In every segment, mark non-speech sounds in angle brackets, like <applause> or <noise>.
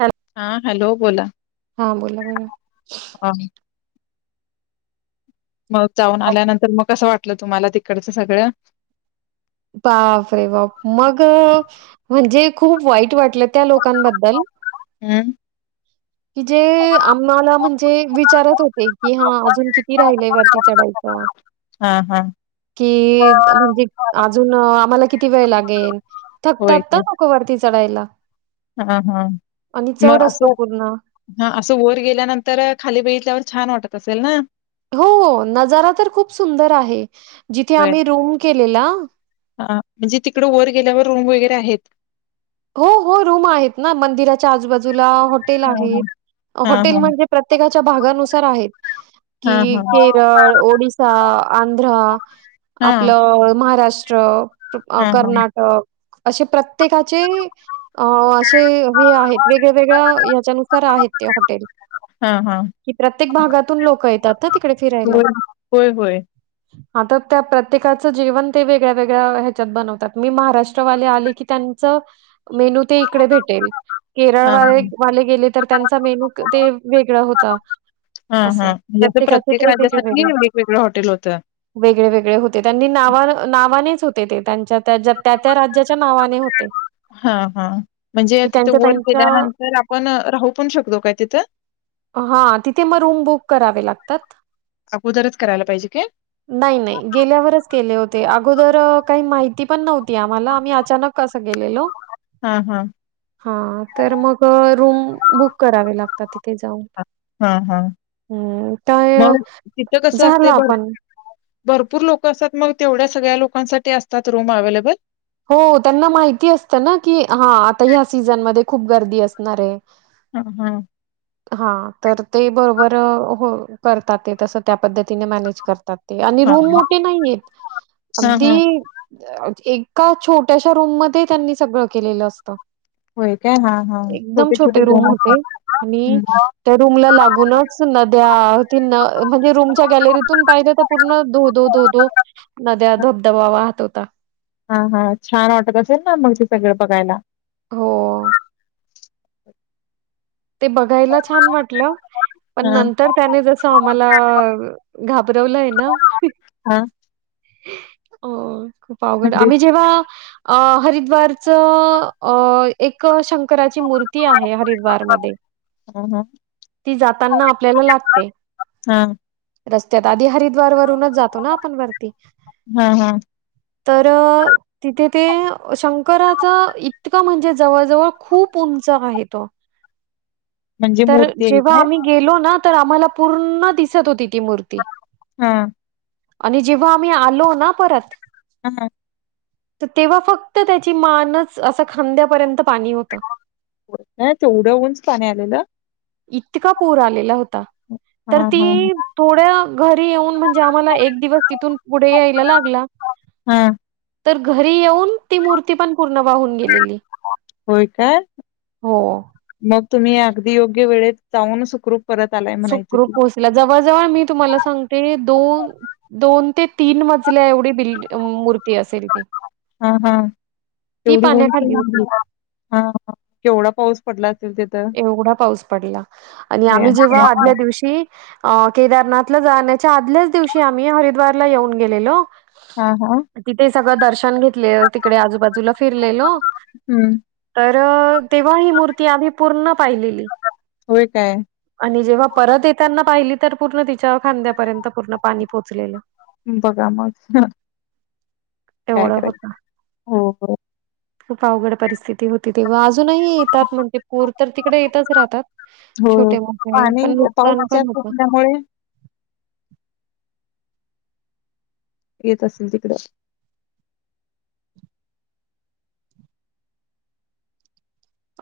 हा हा हॅलो बोला! हो बोला बोला! आ! मग जाऊन आल्यानंतर मग कसं वाटलं तुम्हाला तिकडचं सगळं? बापरे बाप मग म्हणजे खूप वाईट वाटलं त्या लोकांबद्दल. हम्म! की जे आम्हाला म्हणजे विचारत होते कि हा अजून किती राहिलय वरती चढायच हा हा हा कि म्हणजे अजून आम्हाला किती वेळ लागेल होय थकतात ना काय लोकवरती चढायला हा हा आणि चढ मग असतो असं पूर्ण. हा असं वर गेल्यानंतर खाली बघितल्यावर छान वाटत असेल ना हो नजारा तर खूप सुंदर आहे जिथे होय आम्ही रूम केलेला हा म्हणजे तिकडं वर गेल्यावर रूम वगैरे आहेत हो हो रूम आहेत ना मंदिराच्या आजूबाजूला हॉटेल आहेत हा हा हॉटेल हा म्हणजे प्रत्येकाच्या भागानुसार आहेत कि हा हा केरळ ओडिसा आंध्रा हा हा आपलं महाराष्ट्र हां, हां. कर्नाटक असे प्रत्येकाचे अ असे हे आहेत वेगळ्या वेगळ्या हच्यानुसार आहेत ते हॉटेल हां, हां. हां. कि प्रत्येक भागातून लोक येतात ना तिकडे फिरायला होय, <inaudible> आ तर त्या प्रत्येकाचं जीवन ते वेगळ्या वेगळ्या ह्याच्यात बनवतात मी महाराष्ट्रवाले आले की त्यां मेनू ते इकडे भेटेल हां, केरळवाले हां. वाले गेले तर त्यांचा मेनू ते वेगळा होता हा हा असं. प्रत्येकाचे प्रत्येक ते वेगळे-वेगळे. राज्यासाठी वेगवेगळं हॉटेल होतं वेगळे वेगळे होते त्यांनी ना नावानेच होते ते त्यांच्या त्या त्या राज्याच्या नावाने हो ते हा हा, म्हणजे तिथ वर त्यांच्या गेल्यानंतर आपण राहू पण शकतो काय तिथ? हा, तिथे मग रूम बुक करावे लागतात. अगोदरच करायला पाहिजे काय? नाही नाही गेल्यावरच केले होते अगोदर काही माहिती पण नव्हती आम्हाला आम्ही अचानक कस गेलेलो हां, हां. हा तर मग रूम बुक करावे लागतात त ते जाऊन हां, हां. हम् तर मग तिथं कसं झालं असते भर आपण भरपूर लोक असतात मग तेवढ्या सगळ्या लोकांसाठी असतात रूम अव्हेलेबल हो त्यांना माहिती असतं ना की हा आता ह्या सीझनमध्येध्ये खूप गर्दी असणार आहे हा हा हा तर ते बरोबर हो करतात ते तसं त्या पद्धतीने मॅनेज करतात ते आणि हां, रूम हां. मोठे नाहीयेत हां, अगदी हां. एक का छोट्याश्या रूममध्ये त्यांनी सगळं केलेलं असतं होय काय? हां, हां. एकदम छोटे-छोटे छोटे रूम होते असतात. आणि हं. त्या रूम ला लागूनच नद्या तीन म्हणजे रूमच्या गॅलरीतून पाहिजे तर पूर्ण धो दो धो दो नद्या, धबधबा वाहत होता. हा हा छान वाटत असेल ना मग, ते सगळं बघायला? हो. ते बघायला छान वाटलं पण हां. नंतर त्याने जसं आम्हाला घाबरवलंय ना हा अ खूप आवघडाय. म्हणजे आम्ही जेव्हा अ हरिद्वारचं अ एक शंकराची मूर्ती आहे हरिद्वार मध्ये हू हू ती जाताना आपल्याला लागते. हू. रस्त्यात आधी हरिद्वार वरूनच जातो ना आपण वरती. हू हू. तर तिथे ते शंकराच इतकं म्हणजे जवळ, जवळ खूप उंच आहे तो <unintelligible> तर मूर्ती आहे जेव्हा काय? आम्ही गेलो ना तर आम्हाला पूर्ण दिसत होती ती मूर्ती हा आणि जे व्हा आम्ही आलो ना परत ऊ हू तेव्हा फक्त त्याची मानच, असं खांद्यापर्यंत पाणी होत. अ तेवढं उंच पाणी आलेलं? इतका पूर आलेला होता. तर हा हा ती थोड घरी येऊन म्हणजे आम्हाला एक दिवस तून पुढे यायला लागला हा तर घरी येऊन, ती मूर्ती पण पूर्ण वाहून गेली. होय काय? हो. मग तुम्ही अगदी योग्य वेळेत जाऊन सुखरूप परत आलाय म्हणायचं सुुखरुप की पोहोचला. जवळ जवळ मी तुम्हाला सांगते दोन दोन ते तीन मजल्या एवढी बिल्ड मूर्ती असेल ती. हा हा, ती तेवढी उंच पाण्याखाली होती. मूर्ती, हा केवढा पाऊस पडला असेल ते एवढा पाऊस पडला आणि आम्ही सह्याद्री जेव्हा ला. आदल्या दिवशी अ केदारनाथला जाण्याच्या आदल्याच दिवशी आम्ही हरिद्वारला येऊन गेलेलो. हा हा तिथे सगळं दर्शन घेतलेलं तिकडे आजूबाजूला फिरलेलो हम्म तर तेव्हा ही मूर्ती आधी पूर्ण पाहिलेली होय काय आणि जेव्हा परत येताना पाहिली, तर पूर्ण तिच्या खांद्यापर्यंत पूर्ण पाणी पोचलेलं. बघा मग. काय एवढं होतं. करायली? हो. खूप अवघड परिस्थिती होती तेव्हा. अजूनही येतात म्हणजे पूर तर तिकडे येतच राहतात. हो. छोटे मोठे, पण नुकसान पण होतं. मुळे येत असेल तिकडं.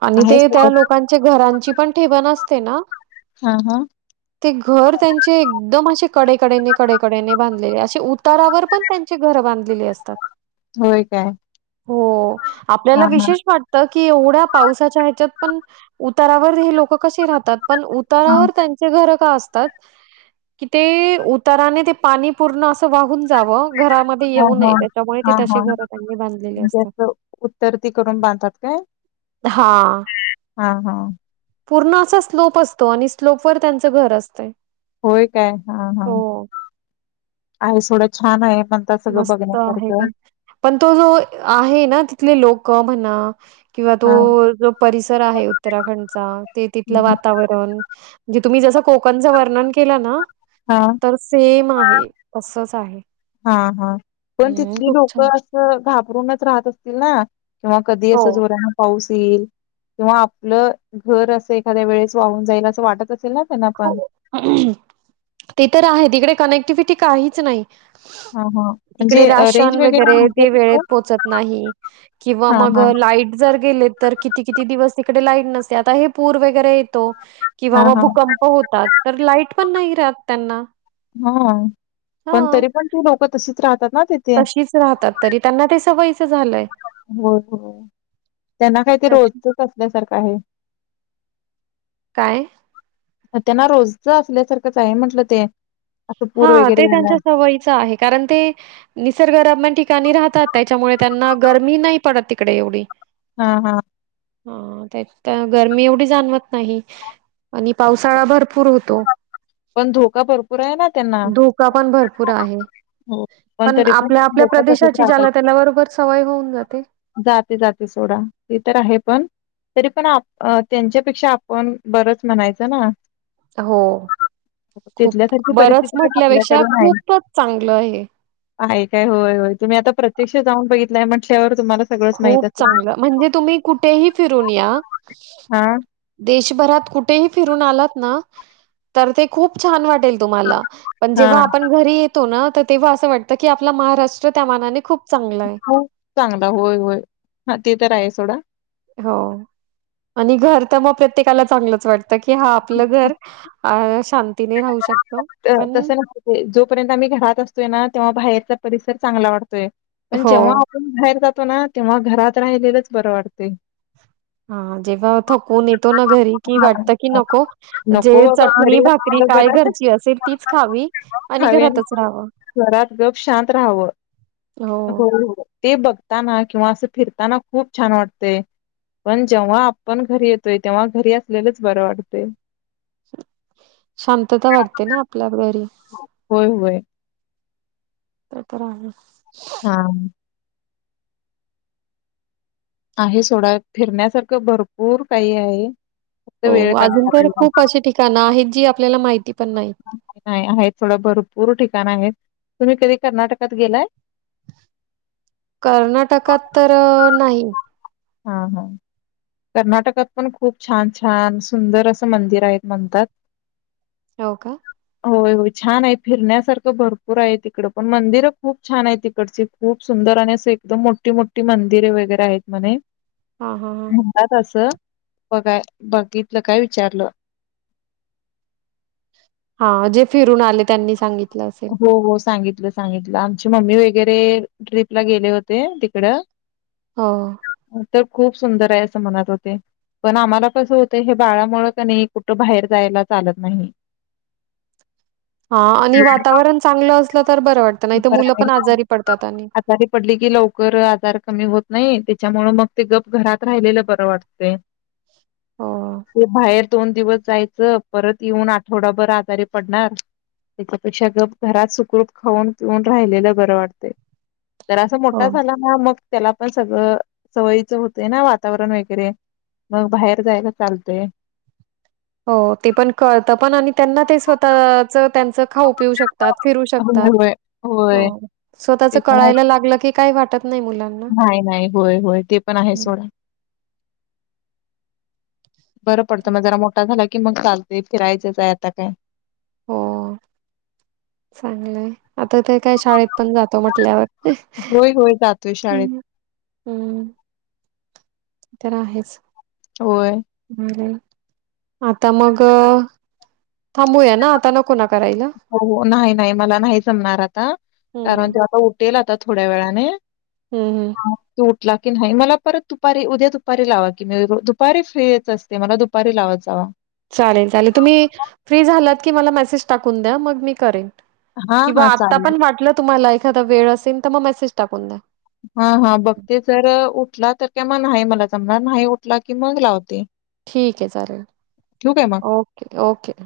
आणि आहे ते त्या सोबत. लोकांच्या घरांची पण ठेवण असते ना हू हू ते घर त्यांचे एकदम असे कडेकडेने कडेकडेने बांधले असे तारावर पण त्यांची घरं बांधलेली असतात. होय काय? हो आपल्याला हां, हां. विशेष वाटत की, एवढ्या पावसाच्या ह्याच्यात पण उतारावर हे लोक कसे राहतात पण हां, उतारावर त्यांचे घरं असतात कि ते उताराने ते पाणी पूर्ण अस वाहून जावं घरामध्ये हां, येऊ नये हां. त्याच्यामुळे ते हां, तशी हां. घर त्यांनी बांधलेली असतात तर ती करून बांधतात काय हा हां, हां. पूर्ण असा स्लोप असतो आणि स्लोप वर त्यांचं घर असतय होय काय हा हा आहे थोडं छान आहे मण सगळं मस्त आहे बघण्यासारखं पण. पण तो जो आहे ना तिथले लोक म्हना किंवा तो हां. जो परिसर आहे उत्तराखंडचा ते तिथलं हं. वातावरण म्हे तुम्ही जसं कोकनचं वर्णन केलं ना हा तरं सेम आहे तसचं आहे हां हां पणं हम्म तिथली खूप लोकं छान. असं घाबरूंनचं राहतं असतील नां किंवा कधीं हो असं जोरांन पाऊस येईल किंवा आपलं घरं असं एखांद्या वेळेसं वाहूंन जाईलं असं वाटतं असेल नां हो ते तरं आहे तिकडे कनेक्टिव्हटी काहींचं नाहीं हां हं तिकडे राशंन वगैरें ते तिथं? वेळेतं पोहोचतं नाहीं किंवा हा मंग हा. लाईट जरं गेले तरं किती किती किती दिवसं तिकडे लाईट नसते आतां हे पूर वगैरें येतो किंवा हां, मं हां. भूकंप होतांत तरं लाईट पणं नाहीं राहतं त्यांनां हां पणं तरी पणं ती लोकं तशीचं राहतांत नां तीथ तशीचं राहतांत तरी त्यांना ते सवयीचं झालंय हो हो त्यांना कांहीत तशी रोजतचं असल्यांसारखं आहे कायं त्यांना रोजचं असल्यांसांरखंचं आहे म्हटलं ते असं पूर हां वगैरे ते आला. त्यांच्या सवयीचं आहे कारणं ते निसर्गरम्य ठिकाणीं राहतांत त्यांच्यामुळे त्यांना गरमी नाहीं पडतं तिकडे एवढी हां हां हां त्यांत गर्मी एवढी जाणवतं नाहीं. आणि पावसाळां भरंपूर होतो. पणं धोका भरंपूर आहे नां. धोकां पणं भरंपूर आहे. हो पण पणं तरी पण आपल्यां आपल्यां लोक तसेच प्रदेशांची ज्यांला राहतात त्यांला बरोबर सवंय होऊनं जाते. जाते जाते सोडां ते तरं आहे पणं तरी पणं आपणं अ त्यांच्यापेक्षां आपणं बरंच म्हणायचं नां. हो खूंप तिथल्यासारखी बरंच परिस्थिती तर म्हटल्यांपेक्षा आपल्याकडे नाही खूपचं चांगलं आहे आहे कायं होयं होयं तुम्हीं आतां प्रत्यक्षं जाऊंन बघितलंय म्हटल्यांवर तुम्हांला खूंप चांगलं म्हणजे तुम्हीं कुठेही फिरूंन यां हा देशभरातं कुंठेही फिरूंन आलांत नां तरं ते खूंप छान वाटेलं तुम्हाला पणं हा जेंव्हा आपणं घरी येतो नां तरं तेंव्हा असं वाटतं की आपलां महाराष्ट्र त्यां मानाने खूंप चांगला आहे हो चांगला होयं होयं हां ते तरं आहे सोंडा हो आणि घरं तरं मंग प्रत्येकांला चांगलंच वाटतं हां आपलं घरं शांतीने राहूं तसं नाही जोपर्यंत आम्हीं घरांत असतोयं नां तेंव्हा बाहेरचां परिसर चांगला वाटतोयं पणं हो. जेंव्हा बाहेर जातो नां तेंव्हा घरांत राहिलेलंच बरं वाटतंय हां जेंव्हा थकूंन येतो नां घरी कि हा वाटतं की नको जे नको बाबा घरी चटणी भाकरी असलेलं कायं घरची असेलं तीचं खांवी खांवी अंन घरांत गंप शांत राहावं हो हो ते बघतांना किंवा असे फिरतांना खूंप छान वाटते. पणं जेंव्हा आपणं घरी येतोय तेंव्हा घरी असलेलंच बरं वाटतंय. शांततां वाटतें नां आपल्यां घरी. होयं होयं. ते तरं आहेचं हां. आहे सोंडा फिरण्यांसारखं भरंपूर कांहीं आहे. फक्त हो वेळ अजूंन काढायला तरं पाहिजे. खूंप अशी ठिकाणं आहेतं जी आपल्यांला माहिती पणं नाहीतं. नाहीं आहेतं थोडं भरंपूर ठिकाणं आहेतं तुम्हीं कधीं कर्नाटकांत गेलाय. कर्नाटकांत तरं नाहीं. हा हा. कर्नाटकात पण खूप छान छान सुंदर असं मंदिर आहेत म्हणतात. हो का. होय होय छान आहे फिरण्यासारखं भरपूर आहे तिकड पण मंदिरं खूप छान आहे तिकडची. खूप सुंदर आणि असं एकदम मोठी मोठी मंदिरे वगैरे आहेत म्हणे. हा हा हां. कसं बघाय बघितलं काय विचारलं. हा जे फिरून आले त्यांनी सांगित हो हो सांगितलं सांगितलं आमची मम्मी वगैरे ट्रिपला गेले होते तिकड हो. तर खूप सुंदर आहे असं म्हणत होते. पण आम्हाला कसं होतं हे बाळामुळं क नई कुठं बाहेर जायला चालत नाही. <inaudible> हा आणि वातावरण चांगलं असलं तर बरं वाटतं नाही तर बरं मुलं आहे पण ना. आजारी पडतात आणि. आजारी पडली की लवकर आजार कमी होत नाही त्याच्यामुळ मग ते गप घरात राहिलेलं बरं वाटतय. हो, ते बाहेर दोन दिवस जायचं परत येऊन आठवडाभर आजारी पडणार पेक्षा गप घरात सुखरूप खाऊन पिऊन राहिलेलं बरं वाटते जरासा हो, मोठा झाला ह मग त्याला पण सगळं सवयीचं होतंय ना वातावरण वगैरे मग बाहेर जाय का चालते हो ते पण कळत पण आणि त्यांना ते स्वतःच त्यांच खाऊ पिऊ शकतात फिर होय शकतात होय होय. स्वतःच त्याच्यामुळे कळायला लागलं की काही वाटत नाही मुलांना नाही नाही होय होय ते पण आहे हं, सोडा बरं पडतं हं. मग जरा मोठा झाला कि मग चालते फिरायचंच आहे आता काय हो चांगलंय आता ते काय शाळेत पण जातो म्हटल्यावर होय होय जातोय शाळेत ह् हम्म. तर आहेच. होय. आणि आता मग थांबूया ना आता नको ना करायला. हो हो नाही नाही मला नाही जमणार आता. कारण हम्म ते आता उठेल आता थोड्या वेळाने. हम् हम्. तो उठला की नाही मला परत दुपारी उद्या दुपारी लावा की मी दुपारी फ्री होत अस ते मला दुपारी लावत जावा. चालेल चालेल तुम्ही फ्री झालात की मला मेसेज टाकून द्या मग मी करेन. हां किंवा हां आता चालेल पण वाटलं तुम्हाला एखादा वेळ असेल तर मग मेसेज टाकून द्या. हा हा बघते जर उठला तर काय न्हाई मला जमणार न्हाई उठला कि मग लावते. ठीक आहे चालेल ठेवू काय मग? Okay okay.